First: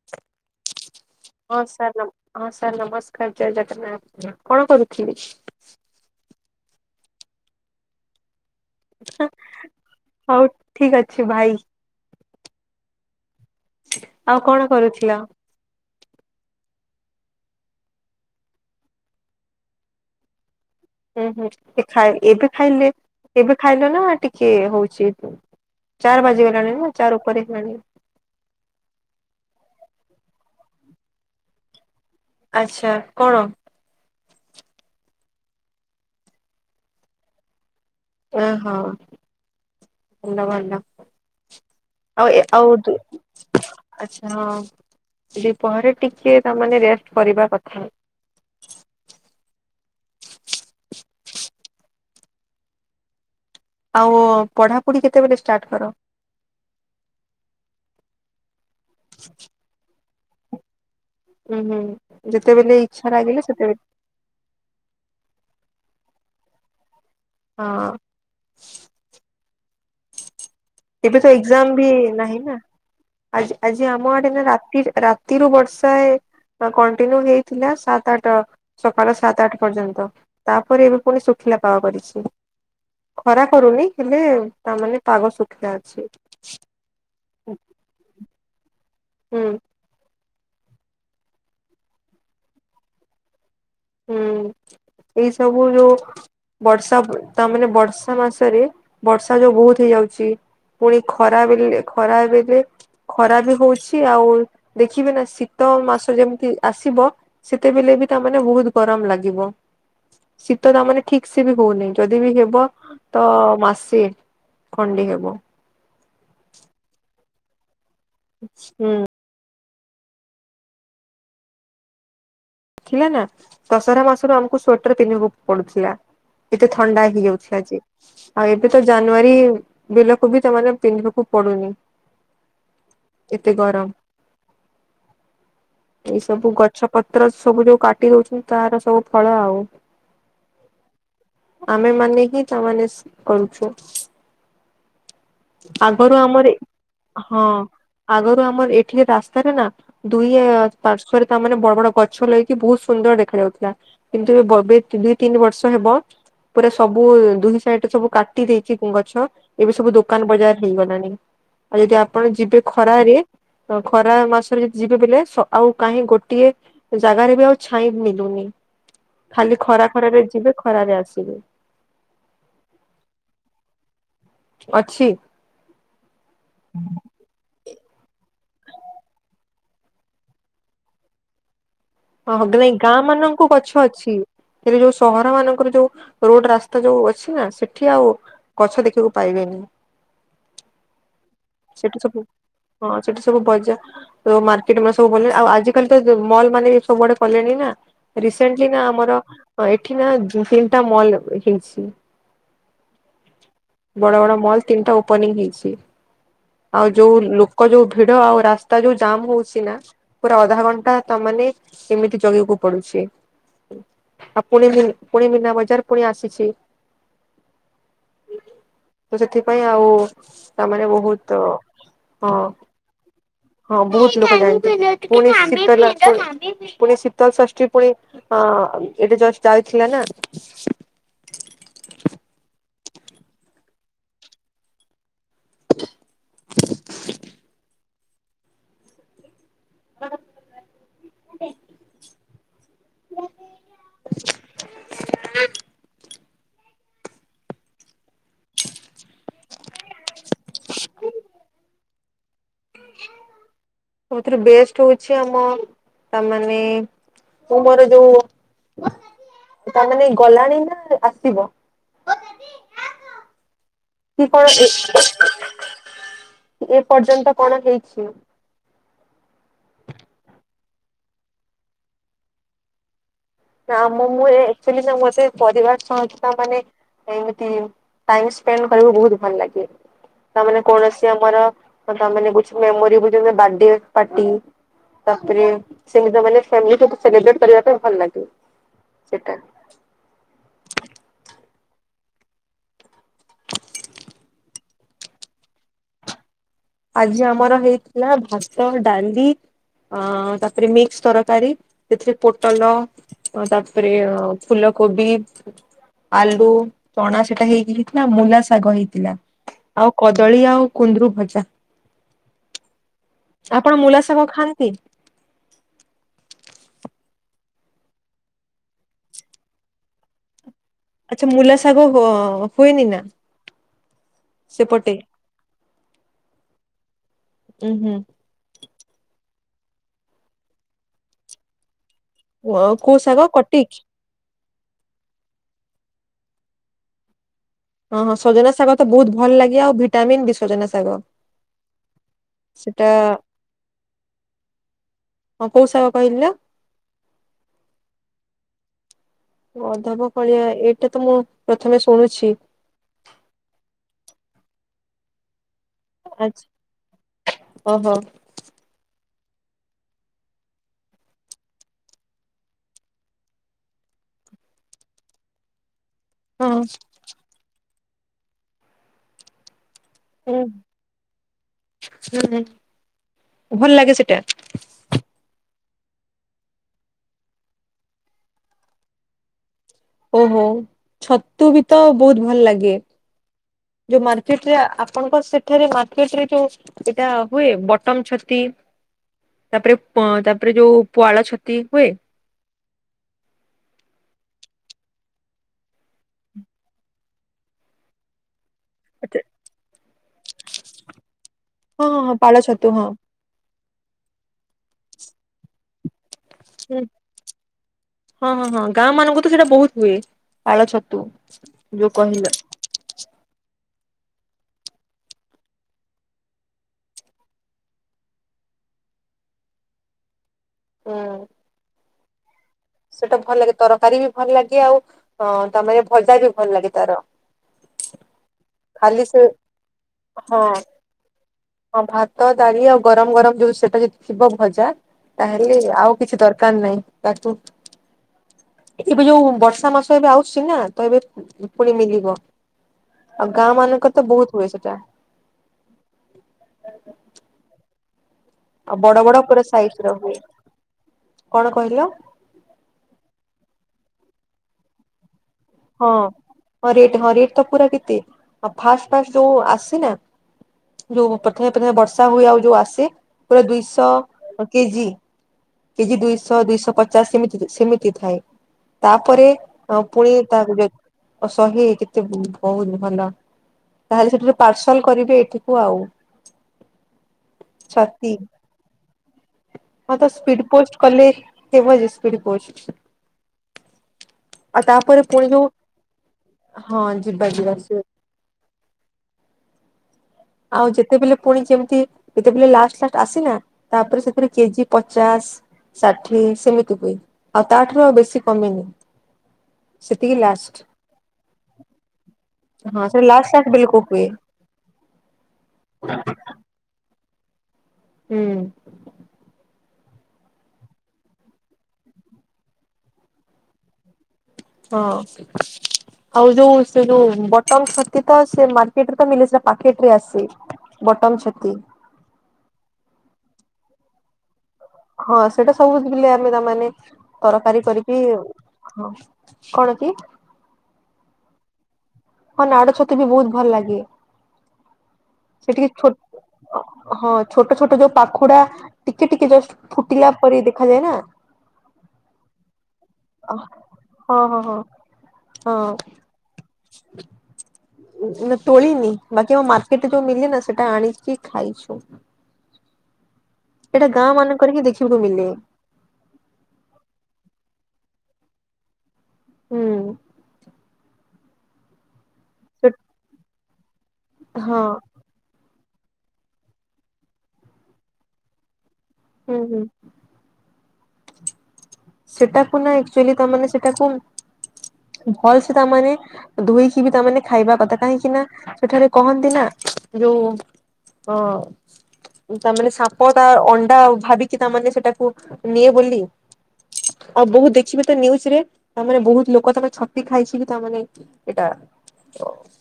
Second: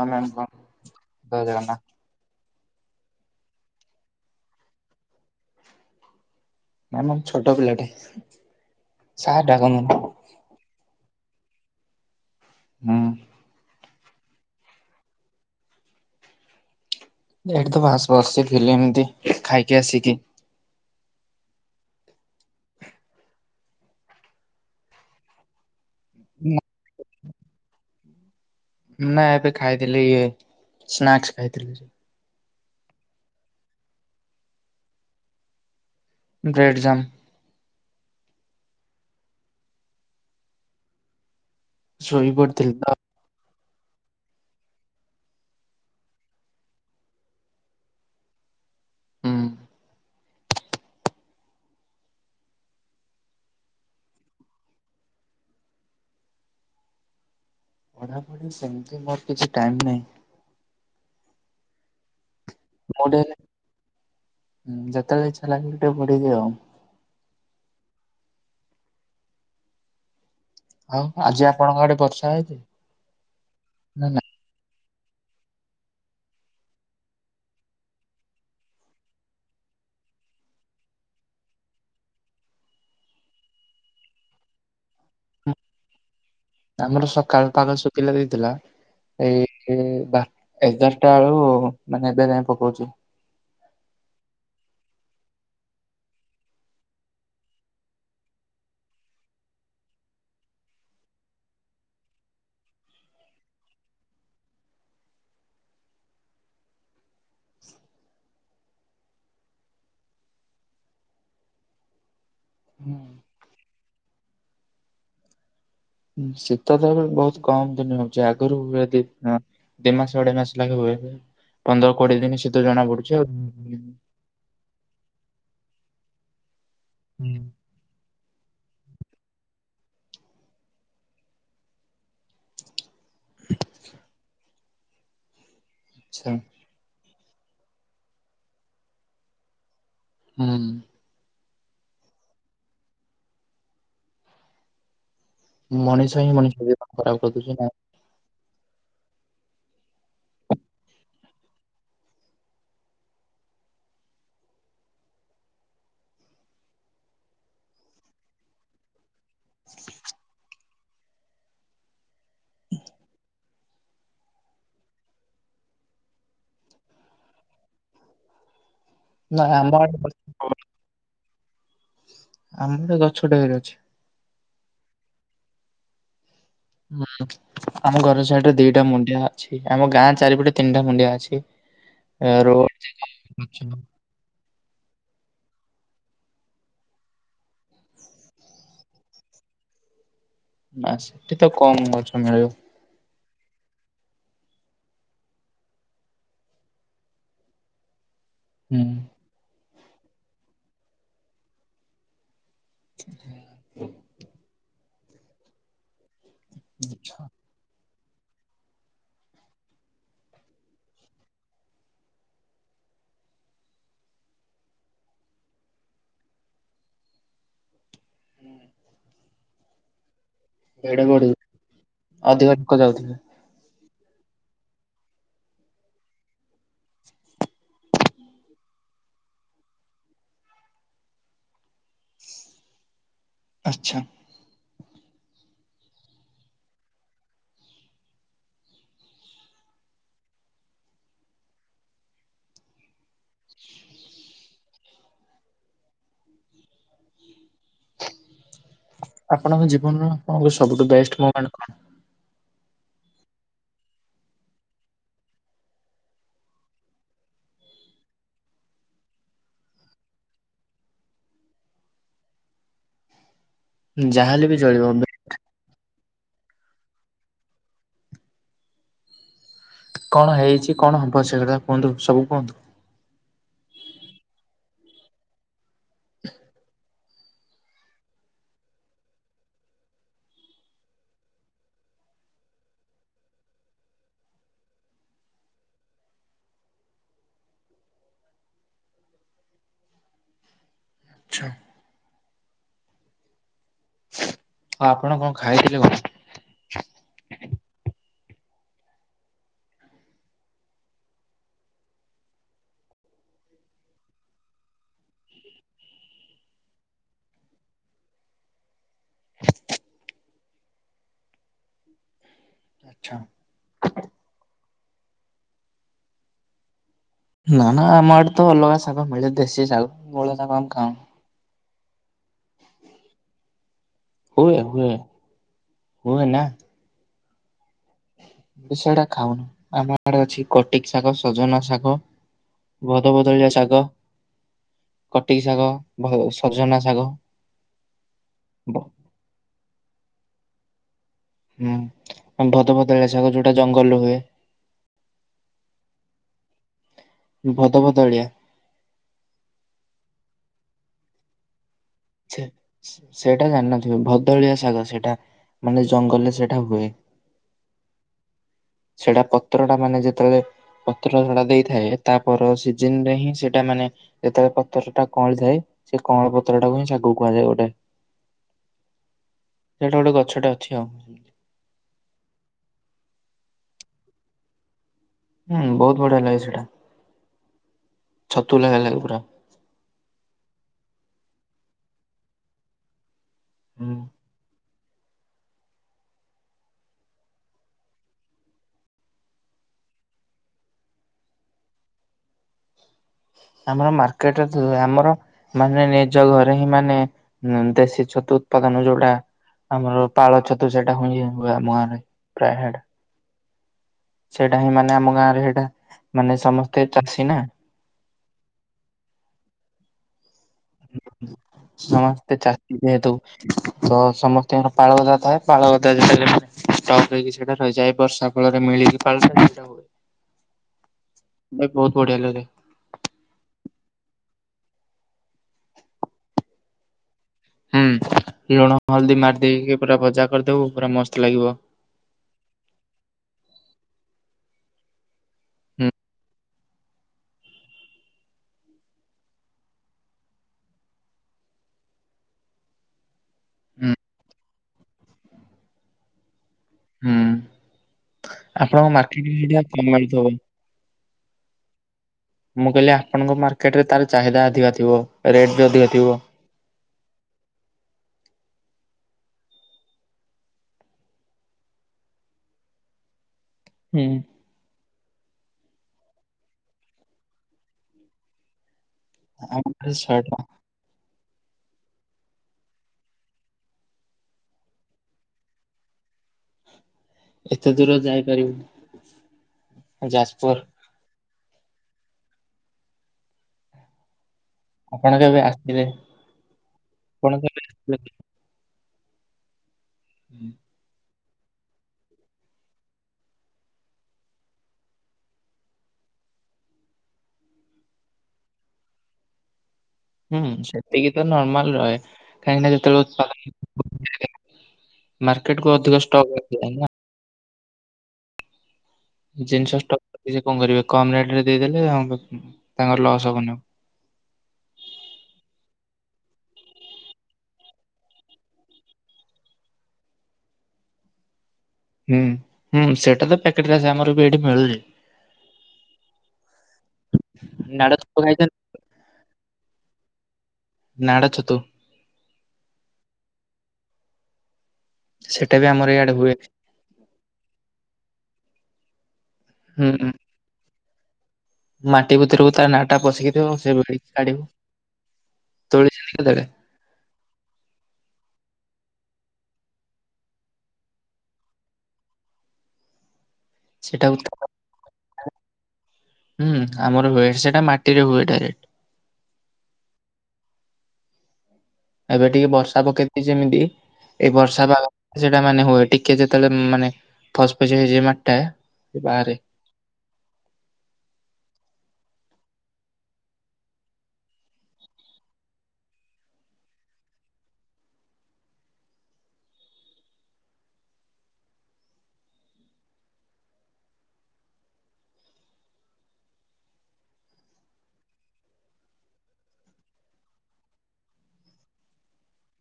ହଁ ମ୍ୟାମ୍ କୁହନ୍ତୁ ଜୟ ହଁ ଜଗନ୍ନାଥ। ସାର୍ ନ ହଁ ସାର୍ ନମସ୍କାର ଜୟ ଜଗନ୍ନାଥ କଣ କରୁଥିଲି? ନା ନା ମୁଁ ଛୋଟ ପିଲାଟେ ସାର୍ ଡାକନ୍ତୁନି। ହୋଉ ଠିକ୍ ଅଛି ଭାଇ। ହଁ। ଆଉ କଣ କରୁଥିଲ? ଏଇଠି ତ ବାସ୍ ବସିଥିଲି ଏମିତି ଖାଇକି ଆସିକି। ହୁଁ, ହୁଁ ଏଇ ଏବେ ଖାଇଲେ ଏବେ ଖାଇଲେ ନା ଟିକେ ହୋଉଚି? ଚାର୍ ବାଜିଗଲାଣି ନା ଚାର୍ ଉପରେ ହେଲାଣି। ନା ଏବେ ଖାଇଥିଲି ଇଏ ସ୍ନାକ୍ସ ଖାଇଥିଲି। ଆଚ୍ଛା କଣ? Bread jam. ଓହୋ ଭଲ, ଭଲ। ଆଉ ଶୋଇ ଏ ଆଉ ପଡିଥିଲି ଦୁ ତ ଆଚ୍ଛା ହଁ ଦୀପହରେ ଟିକେ ତାମାନେ ରାଷ୍ଟ କରିବା କଥା। ହୁଁ। ଆଉ ପଢା, ପଢି କେତେବେଳେ ଷ୍ଟାର୍ଟ କର? ପଢାପଢି ସେମିତି ମୋର କିଛି ଟାଇମ୍ ନାହିଁ। ହୁଁ ହୁଁ ଯେତେବେଳେ ଇଚ୍ଛା ଗୋଟେ ଲାଗିଲେ ସେତେବେଳେ? ଯେତେବେଳେ ଇଚ୍ଛା ଲାଗିଲେ ଟିକେ ପଢ଼ିବି ଆଉ। ହଁ। ଆଉ ଏବେ ତ ଆଜି ଏକ୍ସାମ୍ ଆପଣଙ୍କ ବି ଆଡେ ବର୍ଷା ନାହିଁ ହେଇଛି ନା? ଆଜି ଆଜି ଆମ ଆଡେ ନା ରାତି ରାତିରୁୁ ବର୍ଷା ହଁ କଣ୍ଟିନ୍ୟୁ ହେଇଥିଲା ସାତ ଆଠ ସକାଳ ସାତେ ଆଠେ ପର୍ଯ୍ୟନ୍ତ ତାପରେ ଏବେ ଫୁଣି ଶୁଖିଲା ପାଗ କରିଚି? ଖରା କରୁନି ହେଲେ ତା ମାନେ ପାଗ ନାଇଁ? ଶୁଖିଲା ଅଛି। ଆମର ସକାଳୁ ପାଗ ଶୁଖିଲା ଦେଇଥିଲା। ଏଇ ହୁଁ ଏବେ ବା ଏଗାରଟା ବେଳୁ ମାନେ ଏବେ ଯାଇଁ ପକଉଛି। ହୁଁ [inaudible] ଏଇ ସବୁ ଯୋଉ ବର୍ଷା ତା ମାନେ ବର୍ଷା ମାସରେ, ବର୍ଷା ଯୋଉ ବହୁତ ହେଇଯାଉଛି। ପୁଣି ଖରା ବେଲେ ଖରା ବେଲେ ଖରା ବି ହଉଛି ଆଉ ଦେଖିବେ ନା ଶୀତ ମାସ ଯେମିତି ଆସିବ ସେତେବେଲେ ବି ତା ମାନେ ବହୁତ ଗରମ ଲାଗିବ। ଶୀତ ତା ମାନେ ଠିକ୍ ସେ ବି ହଉନାହିଁ। ଯଦି ବି ହେବ ତ ମାସେ ଖଣ୍ଡେ ହେବ। ଶୀତ ତ ଏବେ ବହୁତ କମ୍ ଦିନ ହଉଛି। ଆଗରୁ ହୁଁ [unintelligible] ଦି ମାସ ଅଢେଇ ମାସ ଲାଗେ ହୁଏ। ପନ୍ଦର କୋଡ଼ିଏ ଦିନ ଶୀତ ଜଣା ଥିଲା ପଡୁଛି ନା। ଆଉ। ଦଶହରା ମାସ ରୁ ଆମକୁ ସ୍ଵେଟର ପିନ୍ଧିବାକୁ ପଡ଼ୁଥିଲା। ଏତେ ଥଣ୍ଡା ହେଇ ଯାଉଥିଲା ଯେ। ଆଉ ଏବେ ତ ଜାନୁଆରୀ ବେଲକୁ ବି ସେମାନେ ପିନ୍ଧିବାକୁ ପଡୁନି। [inaudible] ଏତେ ଗରମ। ଏଇ ଆଛା ସବୁ ଗଛ ପତ୍ର ସବୁ ଯୋଉ କାଟି ଦଉଛନ୍ତି ତାର ସବୁ ଫଳ ଆଉ। ହୁଁ। ଆମେ ମାନେ ହିଁ ତା ମାନେ କରୁଛୁ। ମଣିଷ ଆଗରୁ ହିଁ ଆମର, ମଣିଷ ଜୀବନ ଖରାପ ହଁ। କରିଦଉଛି ନା। ଆଗରୁ ଆମର ଏଠି ରାସ୍ତାରେ ନା ଦୁଇ ପାର୍ଶ୍ଵରେ ତା ମାନେ ବଡ଼ ବଡ଼ ଗଛ ଗଛ ଲାଗିକି ବହୁତ ସୁନ୍ଦର ଦେଖା ଯାଉଥିଲା। କିନ୍ତୁ ଏବେ ଏ ଦୁଇ-ତିନି ବର୍ଷ ହେବ ପୁରା ସବୁ ଦୁଇ ସାଇଡରେ ସବୁ କାଟି ଦେଇଛି ଗଛ। ଏବେ ସବୁ ଦୋକାନ ବଜାର ହେଇ ଗଲାଣି। ଆଉ ଯଦି ଆପଣ ଯିବେ ଖରାରେ ଖରା ମାସରେ ଯଦି ଯିବେ ବେଲେ ଆଉ କାହିଁ ଗୋଟିଏ ଜାଗାରେ ବି ଆଉ ଛାଇଁ ମିଲୁନି। ନା ଖାଲି ଆମ ଖରା ଆଡେ ଗଛ ଖରାରେ ଯିବେ ଖରାରେ ଆସିବେ। ଆମର ତ ଗଛ ଢେର୍ ଅଛି। ଅଛି? ହୁଁ। ଆମ ଘର ସାଇଡ୍ ରେ ଦିଇଟା ମୁଣ୍ଡିଆ ଅଛି। ଆମ ଗାଁ ଚାରିପଟେ ତିନିଟା ମୁଣ୍ଡିଆ ଅଛି। ଏ ହଁ ରୋଡ ନାଇଁ ଗାଁ ମାନଙ୍କୁ ଗଛ ଅଛି। ହେଲେ ଯୋଉ ସହର ମାନଙ୍କର ଯୋଉ ରୋଡ଼ ରାସ୍ତା ଯୋଉ ଅଛି ନା ସେଠି ଆଉ ଗଛ ଦେଖିବାକୁ ପାଇବେନି। ଆଃ ସେଠି ତ କମ୍ ସେଠି ସବୁ ଗଛ ମିଳିବ। ହଁ ସେଠି ସବୁ ବଜାର ତ ମାର୍କେଟ ମାନେ ସବୁ ଭଲ ଆଉ ଆଜିିକାଲି ତ ମଲ୍ ମାନେ ବି ସବୁଆଡ଼େ କଲେଣି ନା। ରିସେଣ୍ଟଲି ହୁଁ। ନା ଆମର ଏଠି ନା ତିନିଟା ମଲ ହେଇଛି। [inaudible] ବଡ ବଡ ମଲ୍ ତିନିଟା ଓପନିଂ ହେଇଛି। ଆଉ ଯୋଉ ଆଚ୍ଛା। ଲୋକ ଯୋଉ ଭିଡ଼ ଆଉ ରାସ୍ତା ଯୋଉ ଜାମ୍ ହଉଛି ନା। ପୁରା ଅଧା ଘଣ୍ଟା ତା ମାନେ ଏମିତି ଜଗିବାକୁ ପଡ଼ୁଛି। ଆଉ ପୁଣି ପୁଣି ମୀନା ବଜାର ପୁଣି ଆସିଛି। ତ ସେଥିପାଇଁ ଆଉ ତା ମାନେ ବହୁତ ହଁ [inaudible] [inaudible] ହଁ ଏଇଟା ଜଷ୍ଟ ଯାଉଥିଲା ନା ଆଛା। [inaudible] [inaudible] [inaudible] ଆପଣଙ୍କ ଜୀବନର ଆପଣଙ୍କ ସବୁଠୁ ବେଷ୍ଟ ମୁମେଣ୍ଟ୍ କଣ? ସବୁଥିରୁ ବେଷ୍ଟ ହଉଛି ଆମ ତାମାନେ ତୁ ମୋର ଯୋଉ ତାମାନେ ଗଲାଣି ନା ଆସିବ? କି ଯାହାହେଲେ କଣ ବି ଏ ଚଳିବ ଏ ପର୍ଯ୍ୟନ୍ତ କଣ ହେଇଛି। କଣ ହେଇଛି କଣ ହବ ସେକଥା କୁହନ୍ତୁ ସବୁ କୁହନ୍ତୁ? ନା ଆମ ମୁଁ ଏ ଆକ୍ଚୋଲି ନା ମତେ ପରିବାର ସଂସ୍ଥା ମାନେ ଏମିତି ଟାଇମସ୍ପେଣ୍ଡ କରିବାକୁ ବହୁତ ଭଲ ଲାଗେ। ତାମାନେ କୌଣସି ଆମର ତାମାନେ ହଉଛି ମେମୋରି ବ ବାର୍ଡେ ପାର୍ଟି ତାପରେ ସେମିତି ମାନେ ସେମିତି ସେଲିବ୍ରେଟ୍ କରିବା ପାଇଁ ଭଲ ଲାଗେ। ସେଇଟା ଆଛା ହଉ ଆପଣ କଣ ଖାଇଥିଲେ କହୁ ଆଜି ଆମର ହେଇଥିଲା ଭାତ, ଡାଲି ଅ ତାପରେ ମିକ୍ସ ତରକାରୀ ସେଥିରେ ପୋଟଲ ଆଉ ତାପରେ ଫୁଲକୋବି। ଆଲୁ ଚଣା ସେଟା ହେଇକି ହେଇଥିଲା ମୂଲା ଶାଗ ହେଇଥିଲା। ଆଉ କଦଳୀ ଆଉ କୁନ୍ଦରୁ ଭଜା। ଆଛା। ଆପଣ ମୂଲା ଶାଗ ଖାଆନ୍ତି? ନା ନା ଆମ ଆଡେ ତ ଅଲଗା ଶାଗ ମିଳେ ଦେଶୀ ଶାଗ ମୂଳା ଶାଗ ଆମେ ଖାଉନୁ। ଆଚ୍ଛା ମୂଲା ସାଗ ହୁଏନି ନା? ହୁଏ ହୁଏ ସେପଟେ ହୁଏ ନା। ଉୁଁ ହୁଁ। ସେଟା ଖାଉନୁ ଆମ ଆଡେ ଅଛି କଟିକ ଶାଗ, ସଜନା ଶାଗ। ହୁଁ କୋଉ ଶାଗ ବଦବଦଳିଆ କଟିକ? ଶାଗ। କଟିକି ଶାଗ, ସଜନା ଶାଗ। ହଁ ହଁ ସଜନା ଶାଗ ତ ବହୁତ ଭଲ ଲାଗେ ଆଉ ଭିଟାମନ୍ ବି ସଜନା ଶାଗ। ହୁଁ ସେଟା ଭଦଭଦଳିଆ ଶାଗ ଯୋଉଟା ଜଙ୍ଗଲରୁ ହୁଏ। ହଁ କୋଉ ସାଗ କହିଲ। ଭଦ ଭଦଳିଆ। ଅଧବ କଳିଆ ଏଇଟା ତ ମୁଁ ପ୍ରଥମେ ଶୁଣୁଛି। ସେଇଟା ଜାଣିନଥିବେ ଭଦଳିଆ ଶାଗ ସେଇଟା ମାନେ ଜଙ୍ଗଲରେ ଆଚ୍ଛା ସେଇଟା ହୁଏ। ଓହୋ। ସେଇଟା ପତ୍ର ଟା ମାନେ ଯେତେବେଳେ ପତ୍ର ଝଡା ଦେଇଥାଏ ତାପର ସିଜିନ ରେ ହିଁ ସେଟା ମାନେ ଯେତେବେଳେ ପତ୍ର ଟା କଅଁଳିଥାଏ ସେ କଅଁଳ ହଁ। ପତ୍ର ଟାକୁ ହିଁ ଶାଗକୁ କୁହାଯାଏ ଗୋଟେ। ସେଇଟା ଗୋଟେ ଗଛଟା ଅଛି ଆଉ। ହଁ, ଭଲ ଲାଗେ ସେଟା? ହୁଁ ବହୁତ ବଢିଆ ଲାଗେ ସେଇଟା, ଛତୁ ଲାଗା ଲାଗେ ପୁରା। ଓହୋ ଛତୁ ବି ତ ବହୁତ ଭଲ ଲାଗେ ହୁଁ ଯୋଉ ମା ସେଟା ଆପଣଙ୍କ ସେଠାରେ ମାର୍କେଟରେ ଯୋଉ ଏଟା ହୁଏ ବଟମ ଛତି। ତାପରେ ପ ତାପରେ ଯୋଉ ପୁଆଳ ଛତି ହୁଏ। ଆମର ମାର୍କେଟରେ ତ ଆମର ମାନେ ନିଜ ଘରେ ହିଁ ମାନେ ଦେଶୀ ଛତୁ। ଉପାଦାନ ଯୋଉଟା ଆମର ପାଳ ଛତୁ ସେଟା ହୁଁଇ ଯେ [unintelligible] ଆମ ହଁ ହଁ ଗାଁରେ ହଁ ପାଳ ଛତୁ ପ୍ରାୟଟା। ହଁ। ସେଟା ହିଁ ମାନେ ଆମ ଗାଁ ରେ ହେଟା ମାନେ ହୁଁ ସମସ୍ତେ ଚାଷୀ ନା। ହଁ ହଁ ହଁ ଗାଁ ମାନଙ୍କୁ ତ ସେଟା ବହୁତ ହୁଏ ପାଳ ଛତୁ ଯୋଉ କହିଲ। ସମସ୍ତେ ଚାଷୀ ଯେହେତୁ ତ ସମସ୍ତଙ୍କର ପାଳଗଦା ଥାଏ ପାଳଗଦା ଯେତେ ହେଲେ ଷ୍ଟକ୍ ହେଇକି ସେଟା ରହିଯାଏ ବର୍ଷା ଫଳରେ ମିଳିକି ପାଳଟା ସେଟା ହୁଏ। ହୁଁ ବେ ବୋହୁତ ବଢିଆ ଲାଗେ। ସେଟା ଭଲ ଲାଗେ ତରକାରୀ ବି ଭଲ ଲାଗେ ଆଉ ଅଁ ତା ମାନେ ଭଜା ବି ଭଲ ଲାଗେ ତାର। ହୁଁ ଲୁଣ ଖାଲି ହଳଦୀ ସେ ମାରି ଦେଇକି ପୁରା ଭଜା ହଁ କରିଦବୁ ପୁରା ମସ୍ତ ଲାଗିବ। ହଁ ଭାତ ଡାଳି ଆଉ ଗରମ ଗରମ ଯୋଉ ସେଇଟା ଯଦି ଥିବ ଭଜା ତାହେଲେ ହୁଁ ଆଉ କିଛି ଦରକାର କାର ନାହିଁ ତାକୁ ଏ ସବୁ ଯୋଉ ବର୍ଷା ମାସ ଆଉ ଆଉଛି ନା ତ ଏବେ ପୁଣି ମିଲିବ। ଆଉ ଗାଁ ହୁଁ ମାନଙ୍କର ତ ବହୁତ ହୁଏ ସେଟା। ହୁଁ। ଆଉ ଆପଣଙ୍କ ବଡ ବଡ ମାର୍କେଟ ପୁରା ଇଣ୍ଡିଆ ସାଇଜ ର ହୁଏ କିଣତ। କଣ କହିଲ? ମୁଁ କହିଲି ଆପଣଙ୍କ ମାର୍କେଟ ରେ ତାର ଚାହିଦା ଅଧିକ ଥିବ ରେଟ୍ ବି ଅଧିକ ଥିବ। ହଁ ରେଟ ହଁ ରେଟ୍ ତ ପୁରା କେତେ ଆଉ ଫାଷ୍ଟ ଫାଷ୍ଟ ଯୋଉ ଆସିନା ଯୋଉ ପଥେମେ ପଥେମେ ବର୍ଷା ହୁଏ ଆଉ ଯୋଉ ଆସେ ପୁରା ହୁଁ ଦୁଇଶହ କେଜି। କେଜି ଦୁଇଶ ଦୁଇଶ ପଚାଶ ଏମିତି ତି ସେମିତି ଥାଏ। ତାପରେ ଆମ ଅ ପାଖରେ ପୁଣି ଶହେ ତା ଟଙ୍କା ଯ ସହେ କେତେ ବୋ ବୋହୁତ ଭଲ। ତାହେଲେ ସେଠାରେ ପାର୍ସଲ କରିବେ ଏଠିକୁ ଆଉ। ଏତେ ଦୂର ଛତି ଯାଇପାରିବନି। ହଁ ତ ସ୍ପିଡ ପୋଷ୍ଟ କଲେ ଥିବ ଯେ ସ୍ପିଡ ପୋଷ୍ଟ। ଆଉ ତାପରେ ଆପଣ ପୁଣି କେବେ ଯୋଉ ଆସିଲେ ହଁ ଯିବା ଆପଣ ଯିବା କେବେ ଆସିବେ। ଆସିଲେ ଆଉ ଯେତେବେଳେ ପୁଣି ଯେମିତି ଯେତେବେଳେ ଲାଷ୍ଟ ସାଟ ଆସିଲା ତାପରେ ସେଥିରେ କେଜି ପଚାଶ। ଷାଠିଏ ସେମିତି ହୁଏ ଆଉ ତାଠାରୁ ଆଉ ବେଶୀ କମିନି। ହୁଁ ସେତିକି ତ ନର୍ମାଲ ରହେ କାହିଁକି ନା ହଁ ସେ ଯେତେବେଳେ ଲାଷ୍ଟ ଉତ୍ପାଦନ ଲାଷ୍ଟ ବେଳକୁ ହୁଏ ମାର୍କେଟ କୁ ଅଧିକ ଷ୍ଟକ୍ ଆସି ଯାଏ ନା। ହୁଁ। ଜିନଷ ଷ୍ଟ ଜି ସେ ଙ୍କ କରିବେ କମ ରେଟ ରେ ଦେଇଦେଲେ ଆଉ ତାଙ୍କର ଲସ୍ ହବନବ। ହଁ। ଆଉ ଯୋଉ ସେ ଯୋଉ ବଟମ ଛତୁ ଟା ସେ ମାର୍କେଟେ ରେ ମିଳେନି ସେଟା ପ୍ୟାକେଟ ରେ ଆସେ। ବଟମ ଛତୁ। ହୁଁ ହୁଁ ସେଇଟା ତ ପ୍ୟାକେଟରେ ଆସେ ଆମର ବି ଏଇଠି ମିଳୁଚି। ହଁ ସେଇଟା ସବୁ ବିଲେ ଆମେ ତାମାନୋନେ ତରକାରୀ ନାଡ କରିକି ଛତୁ ଖାଇଛନ୍ତି ହଁ କଣ କି? ନାଡଛତୁ। ହଁ ନାଡ ଛତୁ ବି ବୋହୁତ ଭଲ ଲାଗେ ସେଇଟା ବି ସେଟିକେ ଆମର ଇଆଡେ ହୁଏ ଛୋଟ। ହଁ ଛୋଟ ଛୋଟ ଯୋଉ ପାଖୁଡା ଟିକେ ଟିକେ ଜଷ୍ଟ ହୁଁ ହୁଁ ଫୁଟିଲା ପରେ ଦେଖାଯାଏ ନା। ମାଟି ଭିତରକୁୁ ତା ନା ଟା ପଶିକି ଥିବ ହଁ ସେ ଭିଡ଼ିକି ହଁ କାଢିବୁ ହଁ ତୋଳି ହଁ ଚନ୍ତି କେତେବେଳେ? ତୋଳିନି ବାକି ଆମ ମାର୍କେଟରେ ଯୋଉ ମିଲେ ନା ସେଟା ଆଣିିକି ଖାଇଛୁ। [inaudible] ଏଟା ଗାଁ ସେଟାକୁ ମାନଙ୍କରେ ହି ଦେଖିବାକୁ ମିଲେ। ହୁଁ। ଆମର ହୁଏ ସେଇଟା ମାଟିରେ ହୁଏ ଡାଇରେକ୍ଟ। ହୁଁ। ଏବେ ଟିକେ ସେ ବର୍ଷା ପକେଇଚି ଯେମିତି ଏଇ ହଁ ବର୍ଷା ପାଗ ସେଟା ମାନେ ହୁଏ। ଟିକେ ଯେତେବେଳେ ମାନେ ଫସଫସିଆ ହେଇଯାଏ ମାଟି ଟା ସିଏ ବାହାରେ। ଉଁ। ସେଟାକୁ ନା ଆଚୁଆଲି ତାମାନେ ସେଟାକୁ ଭଲ୍ ସେ ତାମାନେ ଧୁଇକି ବି ତାମାନେ ଖାଇବା କଥା। କାହିଁକି ନା ସେଠାରେ କହନ୍ତି ନା ଯୋଉ ଅ ତାମାନେ ସାପ ତା ଅଣ୍ଡା ଭାବିକି ତାମାନେ ସେଟାକୁ ନିଏ ବୋଲି। ଅବୁ କୁ ଦେଖିବେ ତ ନିଉଜ୍ ରେ ତାମାନେ ବହୁତ ଲୋକ ତମେ ଛତି ଖାଇଛି କି ତାମାନେ ଏଟା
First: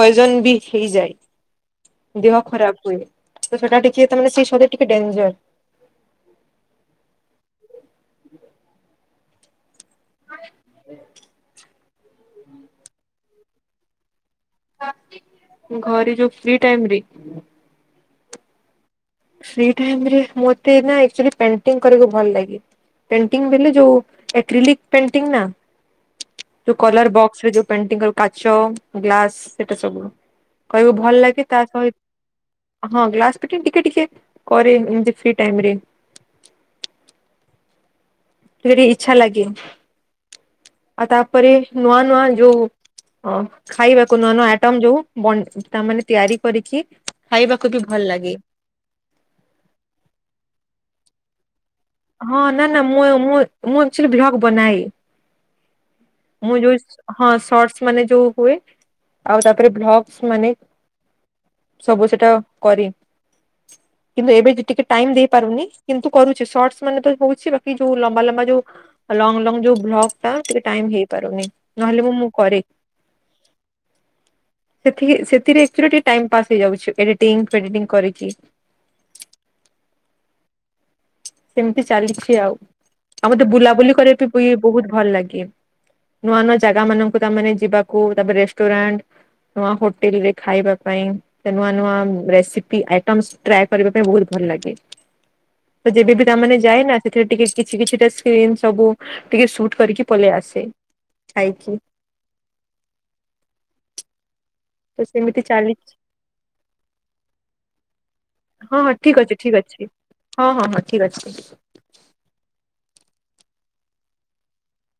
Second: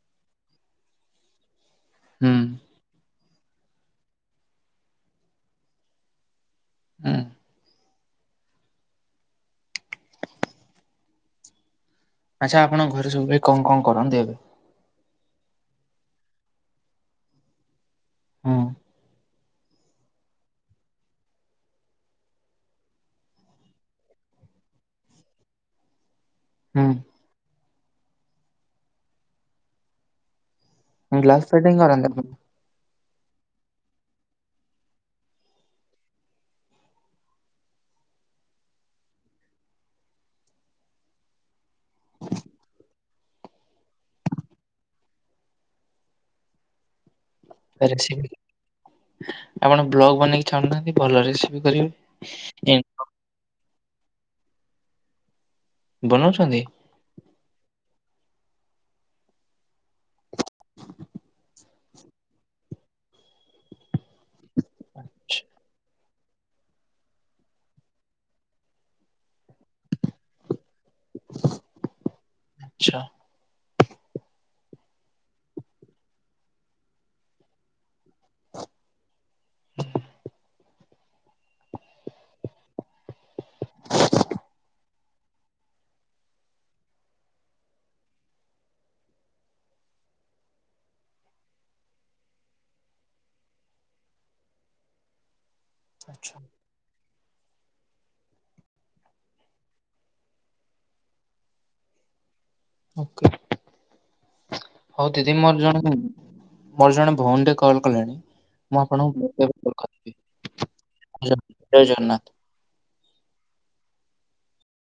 ପଏଜନ୍ ବି ହେଇଯାଏ। ହୁଁ ଦେହ ଖରାପ ହୁଏ। ତ ସେଟା ଟିକେ ତା ମାନେ [unintelligible] ଟିକେ ଡେଞ୍ଜର। ହୁଁ। [inaudible] ଆଚ୍ଛା ଆପଣ ଘରେ ସବୁ ଭାଇ କଣ କଣ କରନ୍ତି ଏବେ? ଘରେ ଯୋଉ ଫ୍ରି ଟାଇମ ରେ ହୁଁ ଫ୍ରି ଟାଇମ୍ ରେ ମତେ ନା ଆକଚୁଆଲି ପେଣ୍ଟିଙ୍ଗ କରିବାକୁ ଭଲ ଲାଗେ। ପେଣ୍ଟିଂ ବଲେ ଯୋଉ ଏ କ୍ରିଲିକ୍ ପେଣ୍ଟିଙ୍ଗ ନା ଯୋଉ କଲର ହୁଁ ବକ୍ସରେ ଯୋଉ ପେଣ୍ଟିଙ୍ଗ ର କାଚ ଗ୍ଲାସ ସେଟା ସବୁ। କହିବ ଭଲ ଲାଗେ ଗ୍ଲାସ୍ ତା ଫିଟିଂ କରନ୍ତି ଆପଣ? ସହିତ୍ ହଁ ଗ୍ଲାସ [unintelligible] ଟିକେ ଟିକେ କରେ ଏମତି ଫ୍ରି ଟାଇମ ରେ। ଟିକେ ଟିକେ ଇଛା ଲାଗେ। ଆଉ ତାପରେ ନୂଆ ନୂଆ ଯୋଉ ହଁ। ଖାଇବାକୁ ନୂଆ ନୂଆ ଆଇଟମ୍ ଯୋଉ ବନ୍ ତାମାନେ ତିଆରି କରିକି ଖାଇବାକୁ ବି ଭଲ ଲାଗେ। ଆପଣ ବ୍ଲଗ୍ ବନେଇକି ଛାଡୁନାହାନ୍ତି ଭଲ ରେସିପି କରିବେ। ହଁ ନା ନା ମୁଁ ମୁଁ ମୁଁ ଆକଚୁଆଲି ବ୍ଲଗ୍ ବନାଏ। ମୁଁ ବନଉଛନ୍ତି? ଯୋଉ ହଁ ସର୍ଟସ୍ ମାନେ ଯୋଉ ହୁଏ। ଆଉ ତାପରେ ଭ୍ଲଗସ୍ ମାନେ ସବୁ ସେଟା କରେ। କିନ୍ତୁ ଏବେ ଟିକେ ଟାଇମ୍ ଦେଇ ପାରୁନି। କିନ୍ତୁ କରୁଛି ସଟସ୍ ମାନେ ତ ହଉଛି। ବାକି ଯୋଉ ଲମ୍ବା ଲମ୍ବା ଯୋଉ ଲଙ୍ଗ ଲଙ୍ଗ ଯୋଉ ବ୍ଲଗ୍ ଆଁ ଟିକେ ଟାଇମ୍ ହେଇପାରୁନି। ନହେଲେ ମୁଁ ମୁଁ କରେ। ଆଚ୍ଛା ସେଥି ସେଥିରେ ଆକଚୁଆଲି ଟିକେ ଟାଇମ୍ ପାସ୍ ହେଇଯାଉଚି। ଏଡିଟିଂ ଫେଡିଟିଂ କରିକି। ସେମିତି ଚାଲିଛି ଆଉ। ଆଉ ମତେ ବୁଲାବୁଲି କରିବାକୁ ବି ବହୁତ ଭଲ୍ ଲାଗେ। ନୂଆ ନୂଆ ଜାଗା ମାନଙ୍କୁ ତାମାନେ ଯିବାକୁ ତାପରେ ରେଷ୍ଟୁରାଣ୍ଟ ନୂଆ ହୋଟେଲ ରେ ଖାଇବା ପାଇଁ ନୂଆ ନୂଆ ରେସିପି ଆଇଟମସ୍ ଟ୍ରାଏ କରିବା ପାଇଁ ବହୁତ ଭଲ ଲାଗେ। ତ ଯେବେ ବିି ଆଚ୍ଛା ତାମାନେ ଯାଏ ନା ସେଥିରେ ଟିକେ କିଛି କିଛିଟା ସ୍କ୍ରିନ୍ ସବୁ ଟିକେ ସୁଟ୍ କରିକି ପଳେଇ ଆସେ ଖାଇକି। ଓକେ। ତ ହଉ ଦିଦି ସେମିତି ମୋର ଚାଲିଛି ଜଣେ ମୋର ଜଣେ ଭଉଣୀ ଟେ କଲ୍ କଲେଣି। ହଁ ମୁଁ ହଁ ଆପଣଙ୍କୁ ଠିକ୍ ଅଛି ପରେ ଠିକ୍ କଲ୍ ଅଛି। କରିବି। ହଁ ହଁ ହଁ ଠିକ୍ ଅଛି। ଜୟ ଜଗନ୍ନାଥ।